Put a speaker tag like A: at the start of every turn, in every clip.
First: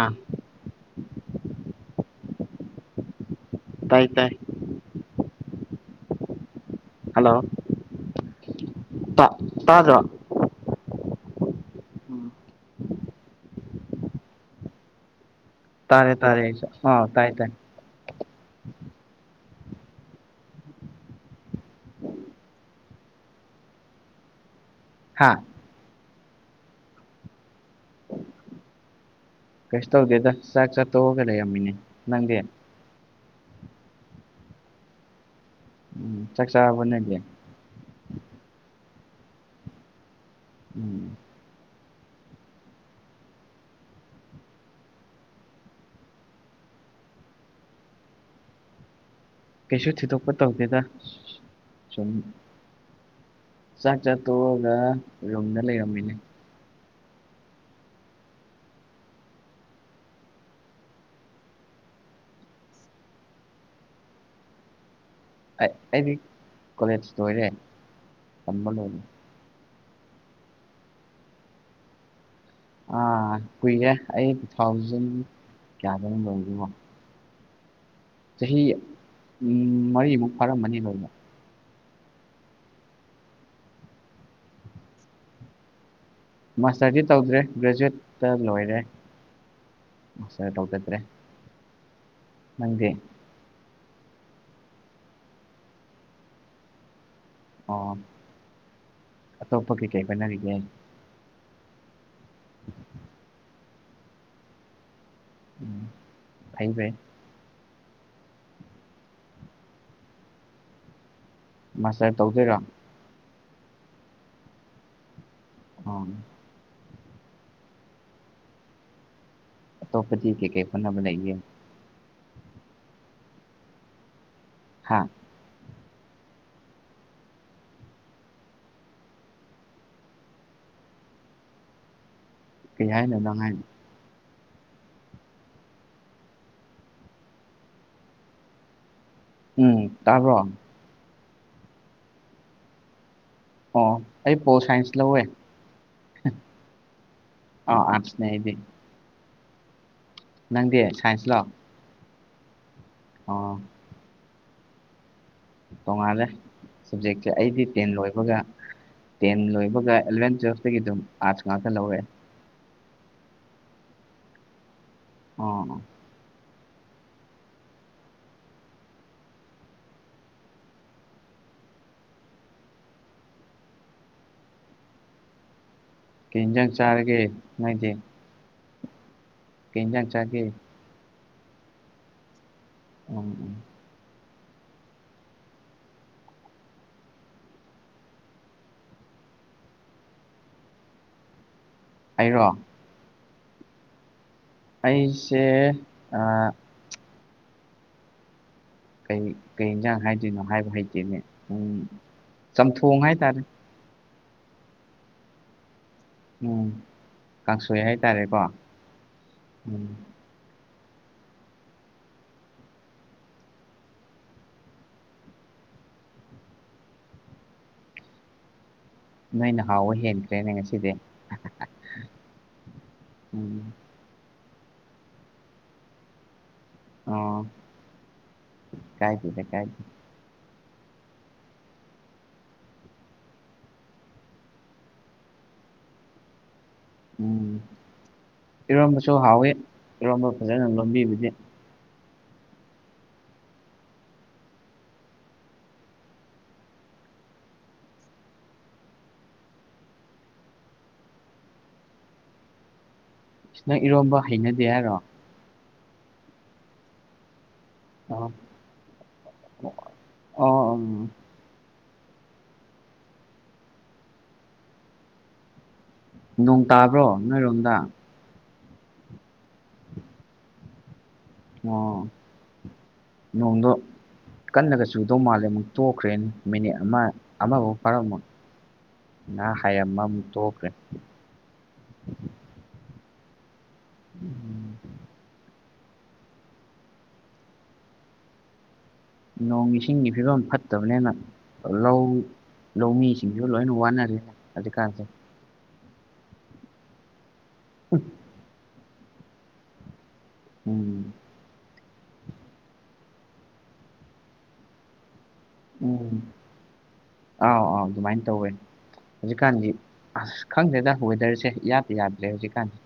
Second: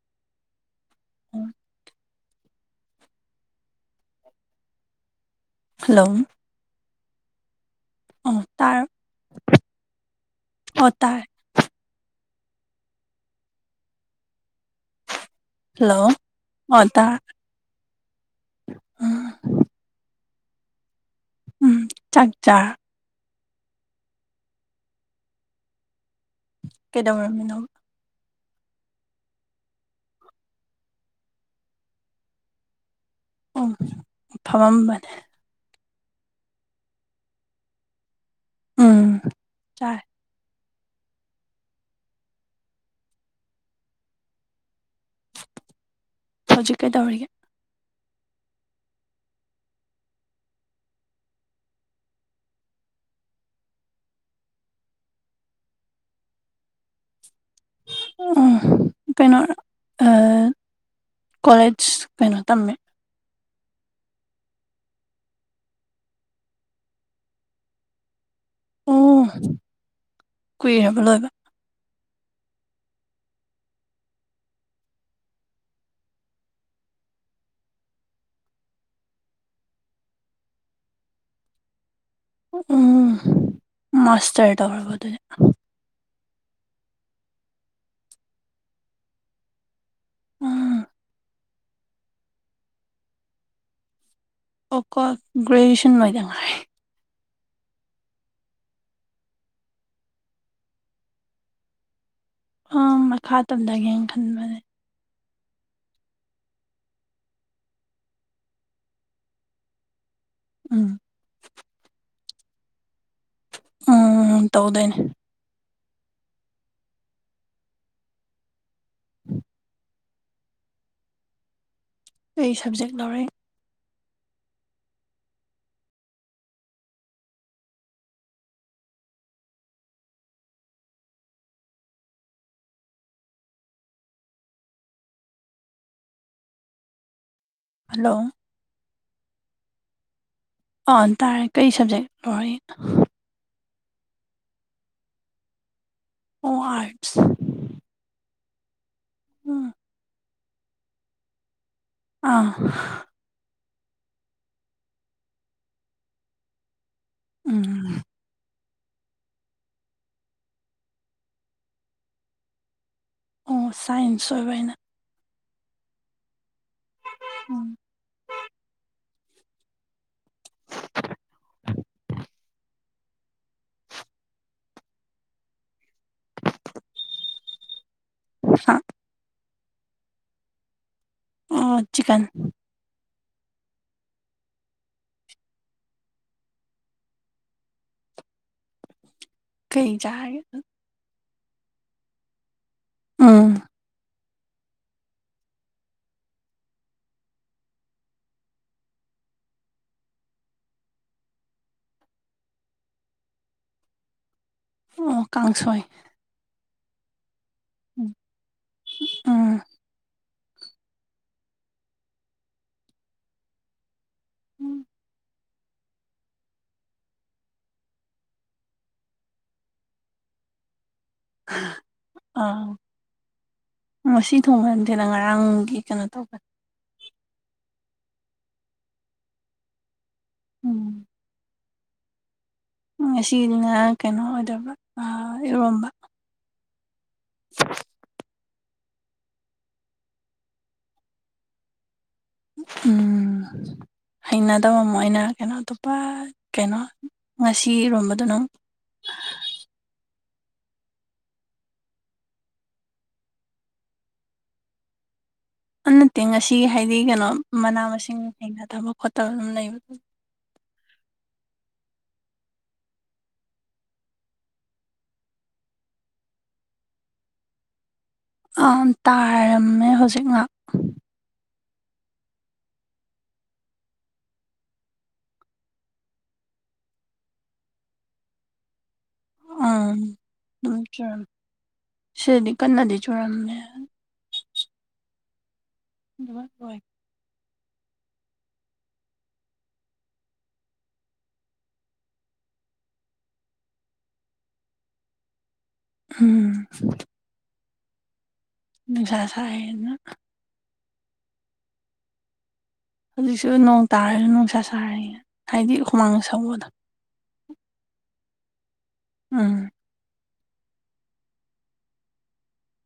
A: ꯑꯥ
B: ꯎꯝ
A: ꯇꯥꯏ ꯇꯥꯏ
B: ꯍꯜꯂꯣ
A: ꯍꯜꯂꯣ
B: ꯑꯣ ꯇꯥꯔ
A: ꯇꯥ ꯇꯥꯗ꯭ꯔꯣ
B: ꯑꯣ ꯇꯥꯔꯦ ꯍꯜꯂꯣ
A: ꯇꯥꯔꯦ ꯇꯥꯔꯦ ꯑꯩꯁꯨ ꯑ ꯇꯥꯏ ꯇꯥꯏ
B: ꯑ ꯎꯝ ꯆꯥꯛ ꯆꯥ
A: ꯍꯥꯥ
B: ꯀꯩꯗꯧꯔꯝꯃꯤꯅꯣ
A: ꯀꯩꯁꯨ ꯇꯧꯗꯦꯗ ꯆꯥꯛ ꯆꯥ ꯇꯣꯛꯑꯒ ꯂꯩꯔꯝꯃꯤꯅꯦ ꯅꯪꯗꯤ
B: ꯐꯃꯝꯕꯅꯦ
A: ꯎ ꯆꯥꯛꯆꯥꯥꯔꯕꯣ ꯅꯪꯗꯤ
B: ꯎꯝ ꯆꯥꯔꯦ
A: ꯎꯝ
B: ꯍꯧꯖꯤꯛ ꯀꯩꯗꯧꯔꯤꯒꯦ
A: ꯀꯩꯁꯨ ꯊꯣꯏꯗꯣꯛꯄ ꯇꯧꯗꯦꯗ ꯁꯨ ꯁꯨꯝ ꯆꯥꯛ ꯆꯥ ꯇꯣꯛꯑꯒ ꯔꯨꯝꯗ ꯂꯩꯔꯝꯃꯤꯅꯦ
B: ꯎꯝ ꯑ ꯀꯩꯅꯣꯔꯣ ꯑ ꯀꯣꯂꯦꯖ ꯀꯩꯅꯣ ꯇꯝꯃꯦ
A: ꯑ ꯑꯩꯗꯤ ꯀꯣꯂꯦꯖ ꯂꯣꯏꯔꯦ ꯇꯝꯕ
B: ꯑꯣ
A: ꯂꯣꯏꯔꯦ
B: ꯀꯨꯏꯔꯕ ꯂꯣꯏꯕ
A: ꯑꯥ ꯀꯨꯏꯔꯦ ꯑꯩ ꯇꯨ ꯊꯥꯎꯖꯟ ꯀꯌꯥꯗꯅꯣ ꯂꯣꯏꯕꯗꯨꯕꯣ ꯆꯍꯤ ꯃꯔꯤꯃꯨꯛ ꯐꯥꯔꯝꯃꯅꯤ ꯂꯣꯏꯅ
B: ꯎꯝ ꯃꯥꯁꯇꯔ ꯇꯧꯔꯕ ꯑꯗꯨꯗꯤ
A: ꯃꯥꯁꯇꯔꯗꯤ ꯇꯧꯗ꯭ꯔꯦ ꯒ꯭ꯔꯦꯖꯨꯋꯦꯠꯇ ꯂꯣꯏꯔꯦ ꯃꯥꯁꯇꯔ
B: ꯎꯝ
A: ꯇꯧꯖꯗꯔꯦ ꯅꯪꯗꯤ
B: ꯑꯣꯀꯣ ꯒ꯭ꯔꯦꯖꯨꯋꯦꯁꯟ ꯂꯣꯏꯗꯪ ꯉꯥꯏꯔꯤ
A: ꯑꯣ ꯑꯇꯣꯞꯄ ꯀꯩꯀꯩ ꯍꯣꯠꯅꯔꯤꯒꯦ
B: ꯍ ꯃꯈꯥ ꯇꯝꯗꯒꯦꯅ ꯈꯟꯕꯅꯦ
A: ꯎꯝ ꯐꯩ ꯐꯩ
B: ꯎꯝ
A: ꯃꯥꯁꯇꯔ ꯇꯧꯗꯣꯏꯔꯣ
B: ꯎꯝ ꯇꯧꯗꯣꯏꯅꯦ
A: ꯎꯝ ꯇꯣꯞꯄꯗꯤ ꯀꯩ ꯀꯩ ꯍꯣꯠꯅꯕ ꯂꯩꯒꯦ
B: ꯑꯩ ꯁꯕꯖꯦꯛ ꯂꯧꯔꯛꯑꯦ
A: ꯍꯥꯥ ꯀꯩ ꯍꯥꯢꯅꯣ ꯅꯪꯍꯥꯢꯗꯣ
B: ꯍꯜꯂꯣ
A: ꯎꯝ ꯇꯥꯕꯔꯣ
B: ꯑꯥ ꯇꯥꯔꯦ ꯀꯩ ꯁꯕꯖꯦꯛ ꯂꯣꯏꯔꯛꯏꯅꯣ
A: ꯑꯣ ꯑꯩ ꯄꯣꯜ ꯁꯥꯏꯟꯁ ꯂꯧꯋꯦ
B: ꯑꯣ ꯑꯥꯔꯠꯁ
A: ꯅꯩꯕꯤ
B: ꯎꯝ
A: ꯅꯪꯗꯤ ꯁꯥꯏꯟꯁꯂꯣ
B: ꯑꯥ
A: ꯑꯣ ꯇꯣꯉꯥꯜꯂꯦ ꯁꯞꯖꯦꯛꯁꯦ ꯑꯩꯗꯤ
B: ꯎꯝ
A: ꯇꯦꯟ ꯂꯣꯏꯕꯒ ꯇꯦꯟ ꯂꯣꯏꯕꯒ ꯑꯦꯂꯚꯦꯟ ꯇꯨꯋꯦꯜꯐꯇꯒꯤ ꯑꯗꯨꯝ ꯑꯥꯔꯠꯁ ꯉꯥꯛꯇ ꯂꯧꯋꯦ
B: ꯑꯣ ꯁꯥꯏꯟꯁ ꯑꯣꯏꯕ ꯑꯩꯅ
A: ꯑꯣ
B: ꯎꯝ
A: ꯀꯩ ꯏꯟꯖꯥꯡ ꯆꯥꯔꯒꯦ ꯅꯣꯏꯗꯤ
B: ꯑꯣꯛꯁꯥ
A: ꯀꯩꯖꯥꯡ ꯆꯥꯒꯦ
B: ꯑꯣ ꯆꯤꯛꯀꯟ
A: ꯎꯝ ꯎꯝ
B: ꯀꯩ ꯆꯥꯒꯦ
A: ꯑꯩꯔꯣ
B: ꯎꯝ
A: ꯑꯩꯁꯦ ꯑꯥ ꯀꯩ ꯀꯩ ꯌꯦꯟꯁꯥꯡ ꯍꯥꯏꯗꯣꯏꯅꯣ ꯍꯥꯏꯕ ꯍꯩꯇꯦꯅꯦ ꯎꯝ ꯆꯝꯊꯣꯡ ꯍꯥꯏꯇꯥꯔꯦ
B: ꯑꯣ ꯀꯥꯡꯁꯣꯏ
A: ꯎꯝ ꯀꯥꯡꯁꯣꯏ ꯍꯥꯏꯇꯥꯔꯦꯀꯣ ꯎꯝ
B: ꯎꯝ
A: ꯅꯣꯏꯅ ꯍꯥꯎꯕ ꯍꯦꯟꯈ꯭ꯔꯦꯅꯦ ꯉꯁꯤꯗꯤ
B: ꯑꯥ
A: ꯎꯝ
B: ꯉꯁꯤ ꯊꯨꯡꯍꯟꯗꯦꯅ ꯉꯔꯥꯡꯒꯤ ꯀꯩꯅꯣ ꯇꯧꯕꯅꯤ
A: ꯑꯥ ꯀꯥꯢꯗꯦꯗ ꯀꯥꯢꯗꯦꯗ
B: ꯎꯝ ꯉꯁꯤꯅ ꯀꯩꯅꯣ ꯑꯣꯏꯗꯣꯏꯕ ꯏꯔꯣꯝꯕ
A: ꯎꯝ ꯏꯔꯣꯝꯕꯁꯨ ꯍꯥꯎꯋꯤ ꯏꯔꯣꯝꯕ ꯐꯖꯅ ꯂꯣꯝꯕꯤꯕꯒꯤ
B: ꯎꯝ ꯍꯩꯅꯗꯕ ꯃꯣꯢꯅ ꯀꯩꯅꯣ ꯑꯇꯣꯞꯄ ꯀꯩꯅꯣ ꯉꯁꯤ ꯏꯔꯣꯝꯕꯗꯣ ꯅꯪ [inaudible]
A: ꯏꯁ ꯅꯪ ꯏꯔꯣꯝꯕ ꯍꯩꯅꯗꯦ ꯍꯥꯏꯔꯣ
B: ꯅꯠꯇꯦ ꯉꯁꯤ ꯍꯥꯏꯗꯤ ꯀꯅꯣ ꯃꯅꯥ ꯃꯁꯤꯡ
A: ꯑꯣ
B: ꯊꯦꯡꯅ [unintelligible] ꯈꯣꯠꯇꯕ ꯑꯗꯨꯝ ꯂꯩꯕ
A: ꯑꯣ ꯎꯝ ꯅꯣꯡ ꯇꯥꯕ꯭ꯔꯣ ꯅꯣꯏꯔꯣꯝꯗ
B: ꯑ ꯇꯥꯔꯝꯃꯦ ꯍꯧꯖꯤꯛ ꯉꯍꯥꯛ
A: ꯑꯣ ꯅꯣꯡꯗꯣ ꯀꯟꯅꯒ ꯆꯨꯗꯧ ꯃꯥꯜꯂꯦ ꯃꯨꯛ ꯇꯣꯛꯈ꯭ꯔꯦꯅ ꯃꯤꯅꯤꯠ ꯑꯃ ꯑꯃꯕꯥꯎ ꯐꯥꯔꯝꯃꯣꯢ ꯅ ꯍꯥꯏꯔꯝꯃ
B: ꯎꯝ
A: ꯃꯨꯛ ꯇꯣꯛꯈ꯭ꯔꯦ
B: ꯑꯗꯨꯝ ꯆꯨꯔꯝꯃꯦ ꯁꯤꯗꯗꯤ ꯀꯟꯅꯗꯤ ꯆꯨꯔꯝꯃꯦ
A: [inaudible]
B: [unintelligible]
A: ꯅꯣꯡ ꯏꯁꯤꯡꯒꯤ ꯐꯤꯕꯝ ꯐꯠꯇꯕꯅꯤꯅ ꯂꯧ ꯂꯧꯃꯤꯁꯤꯡꯁꯨ ꯂꯣꯏꯅ ꯋꯥꯅꯔꯦꯅꯦ ꯍꯧꯖꯤꯛꯀꯥꯟꯁꯦ
B: ꯎꯝ
A: [unintelligible]
B: ꯅꯨꯡꯁꯥ ꯁꯥꯏꯑꯦꯅ
A: ꯎꯝ
B: ꯍꯧꯖꯤꯛꯁꯨ ꯅꯣꯡ ꯇꯥꯔꯁꯨ ꯅꯣꯡꯁꯥ ꯁꯔꯤꯌꯦ ꯍꯥꯢꯗꯤ
A: ꯎꯝ
B: ꯍꯨꯃꯥꯡꯒ ꯁꯧꯕꯗꯣ
A: ꯑꯥꯎ ꯑꯥꯎ ꯑꯗꯨꯃꯥꯏ ꯇꯧꯋꯦ ꯍꯧꯖꯤꯛꯀꯥꯟꯗꯤ
B: ꯎꯝ
A: ꯑꯁ ꯈꯪꯗꯦꯗ ꯋꯦꯗ꯭ꯔꯁꯦ ꯏꯌꯥꯗ ꯌꯥꯗ꯭ꯔꯦ ꯍꯧꯖꯤꯛꯀꯥꯟꯁꯦ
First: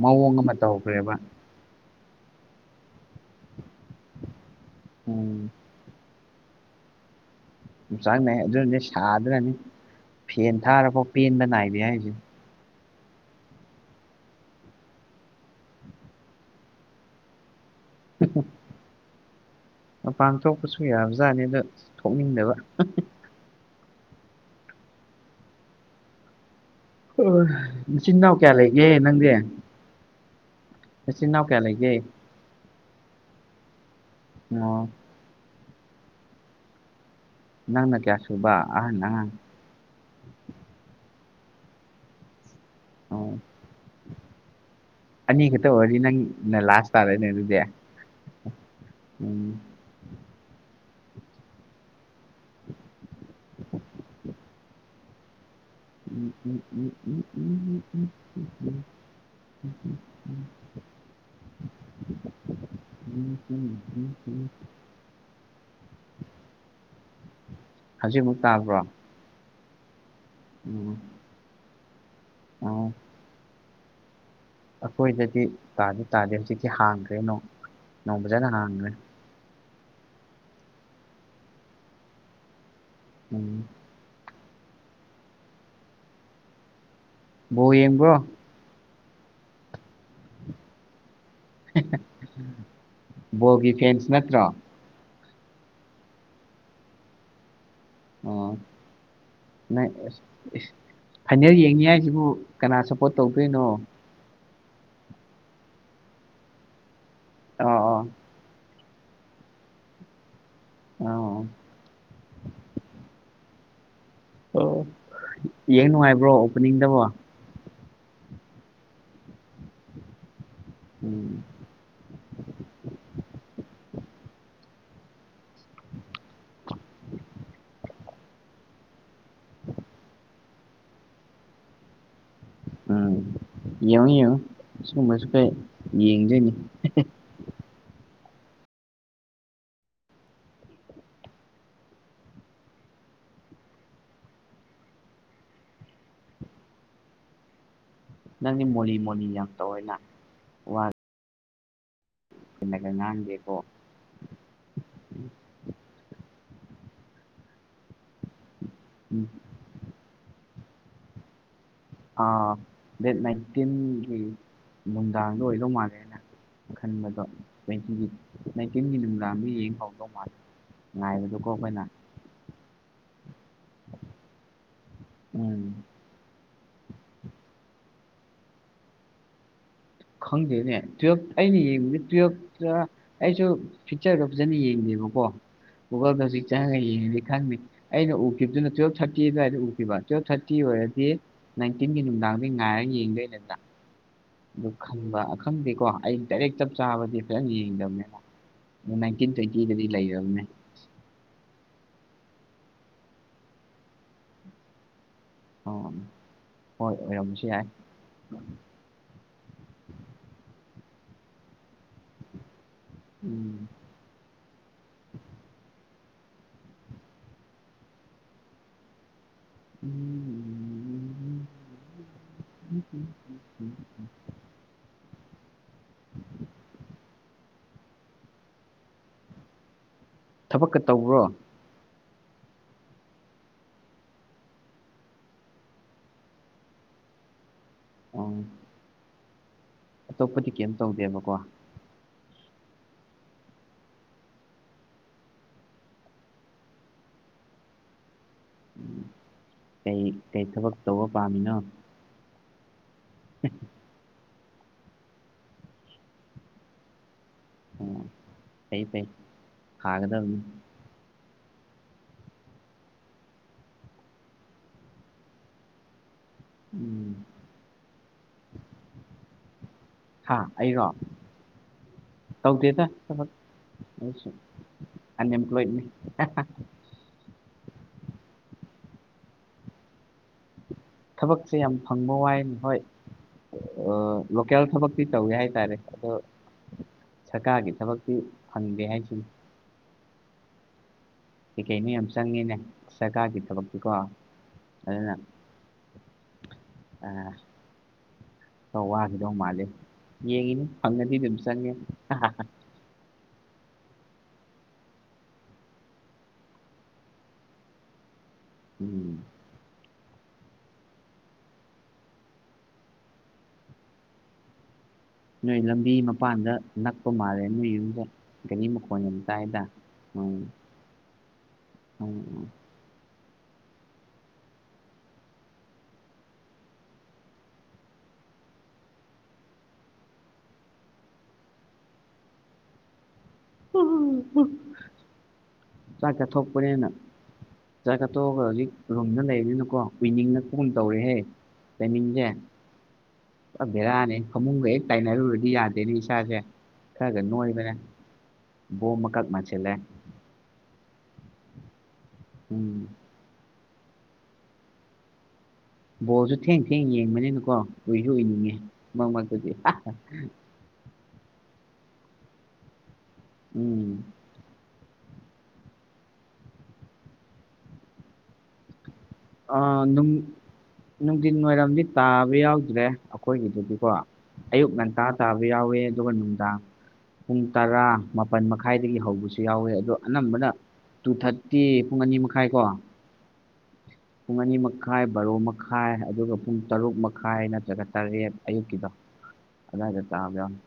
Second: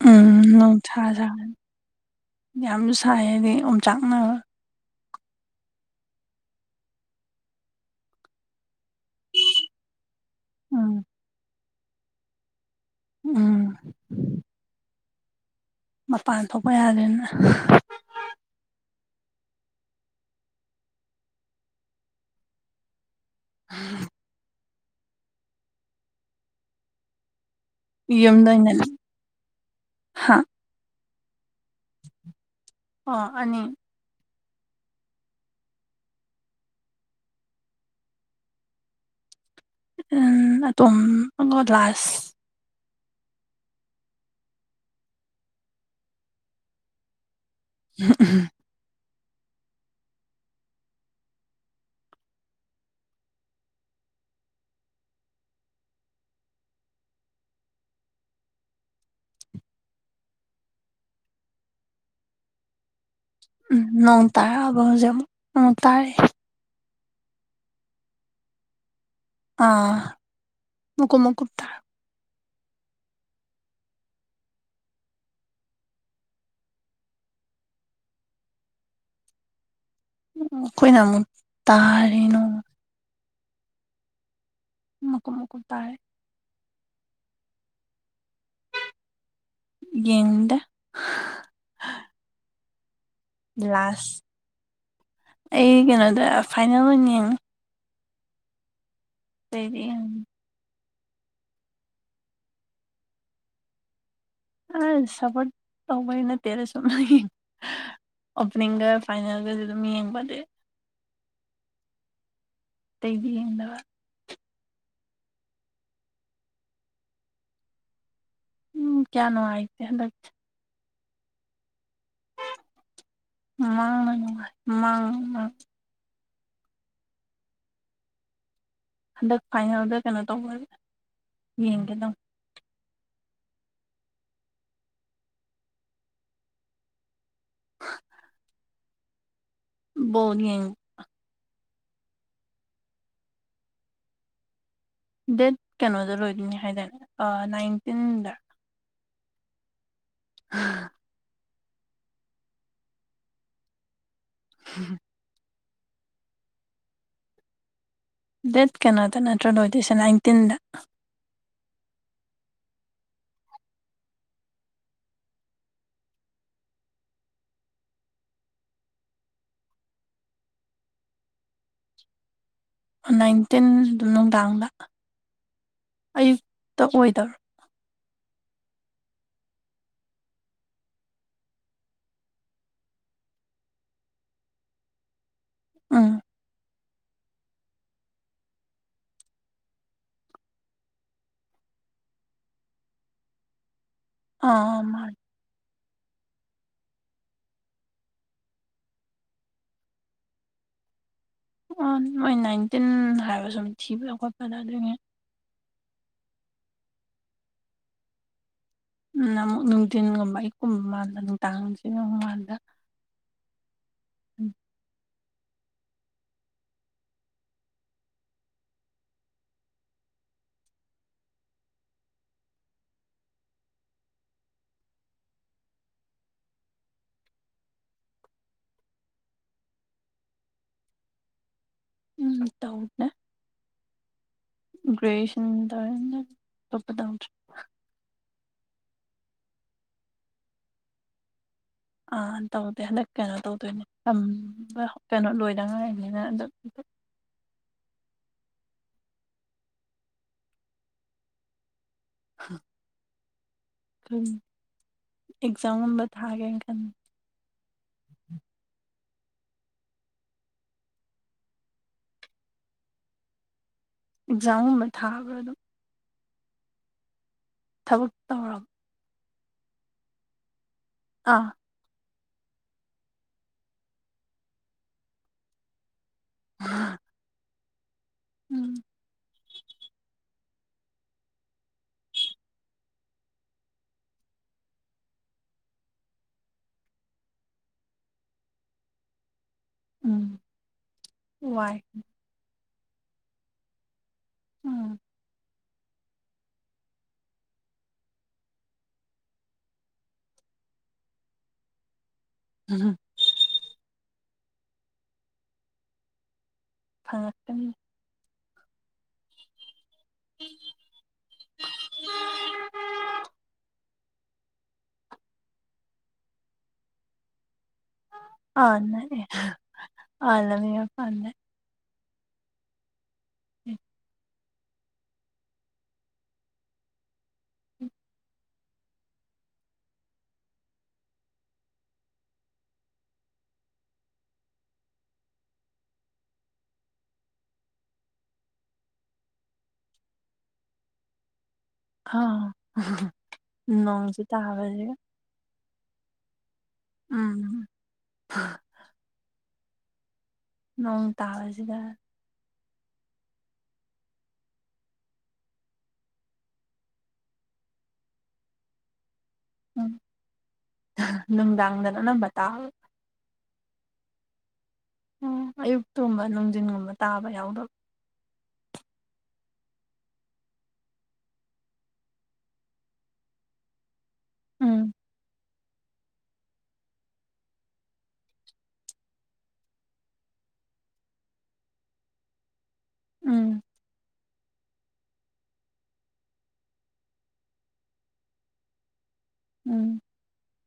A: ꯃꯑꯣꯡ
B: ꯎꯝ
A: ꯑꯃ ꯇꯧꯈ꯭ꯔꯦꯕ
B: [unintelligible] ꯌꯥꯝꯁꯨ ꯁꯥꯢ ꯍꯥꯢꯗꯤ ꯑꯣꯢꯆꯥꯛꯅ꯭ꯔꯒ
A: ꯎꯝ ꯆꯥꯡ ꯅꯥꯏ ꯑꯗꯨꯅꯦ ꯁꯥꯗ꯭ꯔꯅꯤ ꯐꯦꯟ
B: ꯎꯝ
A: ꯊꯥꯔꯐꯥꯎ ꯄꯦꯟꯕ ꯅꯥꯏꯗꯦ ꯍꯥꯏꯁꯦ
B: ꯎꯝ ꯃꯄꯥꯟ ꯊꯣꯛꯄ ꯌꯥꯗꯦꯅ
A: [unintelligible] ꯃꯄꯥꯟ ꯊꯣꯛꯄꯁꯨ ꯌꯥꯕꯖꯥꯠꯅꯤ ꯑꯗ ꯊꯣꯛꯅꯤꯡꯗꯕ
B: [inaudible]
A: ꯑꯣ ꯅꯌꯤꯟ ꯅꯥꯎ ꯀꯌꯥ ꯂꯩꯒꯦ ꯅꯪꯗꯤ
B: ꯍꯥꯥ
A: ꯏꯆꯤꯟꯅꯥꯎ
B: ꯑ ꯑꯅꯤ
A: ꯑꯣ ꯅꯪꯅ ꯀꯌꯥꯁꯨꯕ ꯑꯍꯟ ꯑꯉꯥꯡ
B: ꯑꯝ ꯑꯇꯣꯝ ꯑꯃ ꯂꯥꯁ
A: ꯑꯣ ꯑꯅꯤ ꯈꯛꯇ ꯑꯣꯏꯔꯗꯤ ꯅꯪꯅ ꯂꯥꯁ ꯇꯥꯔꯦꯅꯦ ꯑꯗꯨꯗꯤ
B: [unintelligible]
A: ꯎꯝ [inaudible] ꯎꯝ ꯎꯝ ꯎꯝ ꯎꯝ ꯎꯝ ꯎꯝ ꯎꯝ ꯎꯝ ꯎꯝ [unintelligible]
B: [inaudible] ꯎꯝ ꯅꯣꯡ ꯇꯥꯔꯛꯑꯕꯣꯖꯦ ꯑꯃꯨꯛ ꯑꯝ ꯇꯥꯔꯛꯑꯦ
A: ꯍꯧꯖꯤꯛꯃꯨꯛ ꯇꯥꯕ꯭ꯔꯣ
B: ꯑꯥ ꯃꯀꯨꯞ ꯃꯀꯨꯞ ꯇꯥ
A: INAUDIBLE ꯑꯩꯈꯣꯏꯗꯗꯤ ꯇꯥꯗꯤ-ꯇꯥꯗꯦ ꯍꯧꯖꯤꯛꯇꯤ ꯍꯥꯡꯈ꯭ꯔꯦ ꯅꯣꯡ ꯅꯣꯡ ꯐꯖꯅ ꯍꯥꯡꯈ꯭ꯔꯦ
B: ꯑꯈꯣꯏꯅ ꯑꯃꯨꯛ ꯇꯥꯔꯤ ꯅꯣꯡ
A: INAUDIBLE
B: ꯃꯀꯨꯨꯞ ꯃꯀꯨꯞ ꯇꯥꯏ
A: ꯕꯣꯜ ꯌꯦꯡꯕ꯭ꯔꯣ
B: ꯌꯦꯡꯗꯦ
A: ꯕꯣꯜꯒꯤ ꯐꯦꯟꯁ
B: ꯂꯥꯁ
A: ꯅꯠꯇ꯭ꯔꯣ
B: ꯑꯩ ꯀꯩꯅꯣꯗ ꯐꯥꯏꯅꯦꯜ ꯑꯣꯏꯅ ꯌꯦꯡꯅꯤ
A: ꯑꯣꯑꯣ ꯅꯪ
B: ꯌꯦꯡ
A: ꯢꯁ ꯢꯁ ꯐꯥꯏꯅꯦꯜ ꯌꯦꯡꯅꯤ ꯍꯥꯏꯁꯤꯕꯨ ꯀꯅꯥ ꯁꯞꯄꯣꯔꯠ ꯇꯧꯗꯣꯏꯅꯣ
B: ꯑꯥꯁ ꯁꯞꯄꯣꯔꯠ ꯇꯧꯕꯩ ꯇꯠꯇꯦꯗ ꯆꯨꯝꯅꯒꯤ
A: ꯑꯣ ꯑꯣ
B: ꯑꯣꯄꯅꯤꯡꯒ ꯐꯥꯏꯅꯦꯜꯒꯗꯤ ꯑꯗꯨꯝ ꯌꯦꯡꯕꯗꯤ
A: ꯑꯣꯑꯣ
B: ꯇꯩꯗꯤ ꯌꯦꯡꯗꯕ
A: ꯑꯣ ꯌꯦꯡ ꯅꯨꯡꯉꯥꯏꯕ꯭ꯔꯣ ꯑꯣꯄꯅꯤꯡꯗꯕꯣ
B: ꯎꯪ ꯀꯌꯥ ꯅꯨꯡꯥꯏꯇꯦ ꯍꯟꯗꯛꯇꯤ
A: INAUDIBLE
B: INAUDIBLE ꯍꯟꯗꯛ ꯐꯥꯏꯅꯦꯜꯗ ꯀꯩꯅꯣ ꯇꯧꯕ ꯌꯦꯡꯒꯦ ꯇꯧꯅꯦ
A: ꯎꯪ ꯌꯦꯡꯉꯨ ꯌꯦꯡꯉꯨ ꯁꯨꯝꯕꯖꯨ ꯈꯩ ꯌꯦꯡꯗꯣꯢꯅꯤ
B: ꯕꯣꯜ ꯌꯦꯡ ꯗꯦꯠ ꯀꯩꯅꯣꯗ ꯂꯣꯏꯗꯣꯏꯅꯤ ꯍꯥꯏꯗꯥꯢꯅꯦ ꯅꯥꯢꯟ
A: ꯅꯪꯗꯤ ꯃꯣꯜꯂꯤ ꯃꯣꯜꯂꯤ ꯌꯥꯝ ꯇꯧꯋꯦꯅ ꯋꯥ ꯆꯨꯝꯅ ꯀꯥ ꯉꯥꯡꯗꯦꯀꯣ
B: INAUDIBLE
A: INAUDIBLE
B: ꯗꯦꯠ ꯀꯩꯅꯣꯗ ꯅꯠꯇ꯭ꯔꯣ ꯂꯣꯏꯗꯣꯢꯁꯦ ꯅꯥꯏꯟꯇꯤꯟꯗ
A: ꯑꯥꯑꯥ ꯗꯦꯠ ꯅꯥꯏꯟꯇꯤꯟꯒꯤ ꯅꯨꯡꯗꯥꯡꯗ ꯑꯣꯏꯗꯧ ꯃꯥꯜꯂꯦꯅ ꯈꯟꯕꯗꯣ ꯅꯥꯏꯇꯤꯟꯒꯤ ꯅꯨꯡꯗꯥꯡꯗ ꯌꯦꯡꯍꯧꯗꯧ ꯃꯥꯜꯂꯦ ꯉꯥꯢꯕꯗꯨ ꯑꯩꯈꯣꯢꯅ
B: ꯅꯥꯏꯟꯇꯤꯟ ꯅꯨꯡꯗꯥꯡꯗ
A: ꯎꯝ
B: ꯑꯌꯨꯛ ꯇꯥ ꯑꯣꯏꯗꯕ꯭ꯔꯣ
A: ꯈꯪꯗꯦꯅꯦ ꯇꯨꯌꯦꯜꯚ ꯑꯩꯅ ꯌꯦꯡꯕꯅꯦ ꯇꯨꯌꯦꯜꯚꯇ ꯑꯩꯁꯨ ꯐꯤꯛꯆꯔꯗꯣ ꯐꯖꯅ ꯌꯦꯡꯗꯦ ꯒꯦꯕꯀꯣ
B: ꯎꯝ
A: ꯒꯨꯒꯥꯜꯗ ꯆꯪꯉꯥꯒ ꯌꯦꯡ ꯌꯦꯡꯉꯗꯤ ꯈꯪꯅꯤ ꯑꯩꯅ ꯎꯈꯤꯕꯗꯨꯅ ꯇꯨꯌꯦꯜꯚꯊꯥꯔꯇꯤ ꯑꯗꯨꯋꯥꯏꯗ ꯎꯈꯤꯕ ꯇꯨꯌꯦꯜꯚ ꯊꯥꯔꯇꯤ ꯑꯣꯏꯔꯗꯤ ꯅꯥꯢꯟꯇꯤꯟꯒꯤ ꯅꯨꯡꯗꯥꯡꯗ ꯉꯥꯏꯔꯒ ꯌꯦꯡꯗꯣꯏ ꯅꯠꯇ꯭ꯔꯥ
B: INAUDIBLE
A: ꯑꯗꯨ ꯈꯟꯕ ꯈꯪꯗꯦꯀꯣ ꯑꯩ ꯗꯥꯢꯔꯦꯛ ꯆꯞ- ꯆꯥꯕꯗꯤ ꯐꯖ ꯌꯦꯡꯗꯕꯅꯦꯕ ꯅꯥꯟꯇꯤꯟ ꯇꯣꯏꯟꯇꯤꯗꯗꯤ ꯂꯩꯔꯕꯅꯦ
B: ꯑꯥ ꯃꯣꯏ ꯅꯥꯏꯟꯇꯤꯟ ꯍꯥꯏꯕ ꯁꯨꯝ ꯊꯤꯕꯗ- ꯈꯣꯠꯄꯗ ꯑꯗꯨꯏꯅꯦ
A: ꯑꯣꯑꯣ ꯍꯣꯏ ꯑꯣꯏꯔꯝꯕꯁꯨ ꯌꯥꯏ
B: ꯅꯃꯨꯛ ꯅꯨꯡꯊꯤꯟꯒꯨꯝꯕ ꯑꯌꯨꯛꯀꯨꯝꯕ ꯃꯥꯜꯗ ꯅꯨꯡꯗꯥꯡꯁꯤꯒꯨꯝꯕ ꯃꯥꯟꯕ
A: ꯎꯝ
B: INAUDIBLE
A: INAUDIBLE [unintelligible] ꯊꯕꯛꯀ ꯇꯧꯕ꯭ꯔꯣ
B: ꯎꯝ ꯇꯧꯗꯦ ꯒ꯭ꯔꯦꯁꯟꯇꯧꯑꯦ ꯑꯇꯣꯞꯄ ꯇꯧꯗ꯭ꯔꯦ
A: ꯑꯪ ꯑꯇꯣꯞꯄꯗꯤ ꯀꯦꯝ ꯇꯧꯗꯦꯕꯀꯣ
B: ꯑ ꯇꯧꯗꯦ ꯍꯟꯗꯛ ꯀꯩꯅꯣ ꯇꯧꯗꯣꯏꯅꯦ ꯇꯝꯕ ꯀꯩꯅꯣ ꯂꯣꯏꯗꯉꯥꯏꯔꯤꯝꯅꯤꯅ ꯍꯟꯗꯛ [inaudible]
A: ꯎꯝ ꯀꯩ ꯀꯩ ꯊꯕꯛ ꯇꯧꯕ ꯄꯥꯝꯃꯤꯅꯣ
B: [unintelligible]
A: [unintelligible]
B: ꯎꯝ ꯑꯦꯛꯖꯥꯝ ꯒꯨꯝꯕ ꯊꯥꯒꯦ ꯈꯟ
A: ꯑꯣ ꯐꯩ ꯐꯩ ꯊꯥꯒꯗꯝꯅꯤ
B: ꯑꯦꯛꯖꯥꯝ ꯒꯨꯝꯕ ꯊꯥꯕ꯭ꯔ ꯗꯨꯝ
A: ꯎꯝ
B: ꯊꯕꯛ ꯇꯧꯔꯝ
A: ꯍꯥ ꯑꯩꯔꯣ
B: ꯑꯥ
A: ꯇꯧꯗꯦꯗ ꯊꯕꯛ ꯑꯩꯁꯨ ꯑꯟꯑꯦꯝꯄ꯭ꯂꯣꯏꯗꯅꯦ [unintelligible]
B: ꯎꯝ
A: ꯊꯕꯛꯁꯦ ꯌꯥꯝ ꯐꯪꯕ ꯋꯥꯏꯅꯦ ꯍꯣꯏ ꯑ ꯂꯣꯀꯦꯜ ꯊꯕꯛꯇꯤ ꯇꯧꯋꯦ ꯍꯥꯏꯇꯥꯔꯦ ꯑꯗꯣ ꯁꯔꯀꯥꯔꯒꯤ ꯊꯕꯛꯇꯤ ꯐꯪꯗꯦ ꯍꯥꯏꯁꯤꯅꯤ
B: ꯎꯝ
A: ꯀꯩ
B: ꯋꯥꯏ
A: ꯀꯩꯅꯣ ꯌꯥꯝ ꯆꯪꯉꯦꯅꯦ ꯁꯔꯀꯥꯔꯒꯤ ꯊꯕꯛꯇꯤꯀꯣ
B: ꯎꯝ
A: ꯑꯗꯨꯅ ꯑꯥ ꯈ ꯋꯥꯈꯤꯗꯧ ꯃꯥꯜꯂꯦ ꯌꯦꯡꯉꯤꯅꯦ ꯐꯪꯉꯗꯤ ꯑꯗꯨꯝ ꯆꯪꯉꯦ
B: ꯐꯪꯉꯛꯀꯅꯤ
A: ꯎꯝ ꯅꯣꯏ ꯂꯝꯕꯤ ꯃꯄꯥꯟꯗ ꯅꯛꯄ ꯃꯥꯜꯂꯦ ꯅꯣꯏ ꯌꯨꯝꯖꯦ ꯒꯔꯤ
B: ꯑꯥ
A: ꯃꯈꯣꯟ ꯌꯥꯝ
B: ꯅꯛꯑꯦ
A: ꯇꯥꯏꯗ
B: ꯑꯥ
A: ꯎꯝ
B: ꯂꯝꯕꯤ ꯃꯄꯥꯟ
A: [unintelligible]
B: ꯅꯛꯑꯦ
A: ꯆꯥꯛ ꯆꯠꯊꯣꯛꯄꯅꯦꯅ ꯆꯥꯛ ꯆꯊꯣꯛꯑꯒ ꯍꯧꯖꯤꯛ ꯔꯨꯝꯗ ꯂꯩꯕꯅꯤꯅꯀꯣ ꯎꯏꯅꯤꯡꯂꯛꯄꯒꯨꯝ ꯇꯧꯔꯦꯍꯦ ꯇꯥꯏꯃꯤꯡꯁꯦ
B: [unintelligible]
A: ꯄꯨꯔꯥ ꯕꯦꯔꯥꯅꯦ
B: ꯅꯣꯡꯁꯤ
A: ꯐꯃꯨꯡꯒ ꯍꯦꯛ
B: ꯇꯥꯕꯁꯤꯒ
A: ꯇꯥꯏꯅꯔꯨꯔꯗꯤ ꯌꯥꯗꯦꯅꯦ ꯏꯁꯥꯖꯦ ꯈꯔ ꯒ
B: ꯎꯝ
A: ꯅꯣꯏꯕꯅꯦ ꯕꯣꯝ ꯃꯀꯛ ꯃꯥꯁꯤꯜꯂꯛꯑꯦ
B: ꯅꯣꯡ ꯇꯥꯕꯁꯤꯗ
A: ꯎꯝ ꯕꯣꯜꯁꯨ ꯊꯦꯡ ꯊꯦꯡ ꯌꯦꯡꯕꯅꯤꯅꯀꯣ ꯎꯏꯁꯨ ꯎꯏꯅꯤꯡ ꯉꯦ ꯃꯛ ꯃꯛ
B: ꯎꯝ
A: [unintelligible]
B: ꯅꯨꯡꯗꯥꯡꯗꯅ ꯑꯅꯝꯕ ꯇꯥ
A: ꯎꯝ
B: ꯎꯝ ꯑꯌꯨꯛꯇꯨꯝꯕ ꯅꯨꯡꯗꯤꯟꯒꯨꯝꯕ ꯇꯥꯕ ꯌꯥꯎꯗꯕ
A: ꯑꯥ ꯅꯨꯡ ꯅꯨꯡꯗꯤꯟ ꯋꯥꯏꯔꯝꯗꯤ ꯇꯥꯕ ꯌꯥꯎꯗ꯭ꯔꯦ ꯑꯩꯈꯣꯏꯒꯤꯗꯨꯗꯤꯀꯣ ꯑꯌꯨꯛ
B: ꯎꯝ
A: ꯉꯟꯇꯥ ꯇꯥꯕ ꯌꯥꯎꯋꯦ ꯑꯗꯨꯒ ꯅꯨꯡꯗꯥꯡ ꯄꯨꯡ ꯇꯔꯥ ꯃꯥꯄꯜ ꯃꯈꯥꯏꯗꯒꯤ ꯍꯧꯕꯁꯨ ꯌꯥꯎꯋꯦ ꯑꯗꯣ ꯑꯅꯝꯕꯅ ꯇꯨ ꯊꯔꯇꯤ ꯄꯨꯡ ꯑꯅꯤ ꯃꯈꯥꯏ ꯀꯣ
B: ꯎꯝ
A: ꯄꯨꯡ ꯑꯅꯤ ꯃꯈꯥꯏ ꯕꯥꯔꯣ ꯃꯈꯥꯏ ꯑꯗꯨꯒ ꯄꯨꯡ ꯇꯔꯨꯛ ꯃꯈꯥꯏ ꯅꯠꯇ꯭ꯔꯒ ꯇꯔꯦꯠ ꯑꯌꯨꯛꯀꯤꯗꯣ
B: ꯎꯝ
A: ꯑꯗꯥꯏꯗ ꯇꯥꯕ ꯌꯥꯎꯅꯤ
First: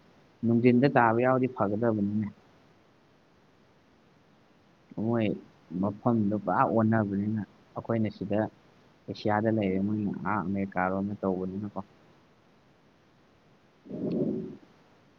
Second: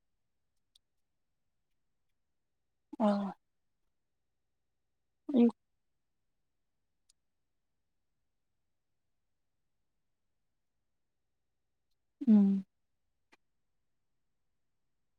A: ꯅꯨꯡꯊꯤꯟꯗ ꯇꯥꯕ ꯌꯥꯎꯗꯤ ꯐꯒꯗꯧꯕꯅꯤ
B: ꯑꯣ
A: ꯃꯣꯏ
B: ꯑꯌꯨꯛ
A: ꯃꯐꯝꯗꯣ ꯄꯨꯔꯥ ꯑꯣꯟꯅꯕꯅꯤꯅ ꯑꯈꯣꯏꯅ ꯁꯤꯗ ꯑꯦꯁꯤꯌꯥꯗ ꯂꯩꯔꯦ ꯃꯣꯏ ꯑꯥ ꯑꯃꯦꯔꯤꯀꯥꯔꯣꯝꯅ ꯇꯧꯕꯅꯤꯅꯀꯣ
B: ꯎꯝ
A: [inaudible]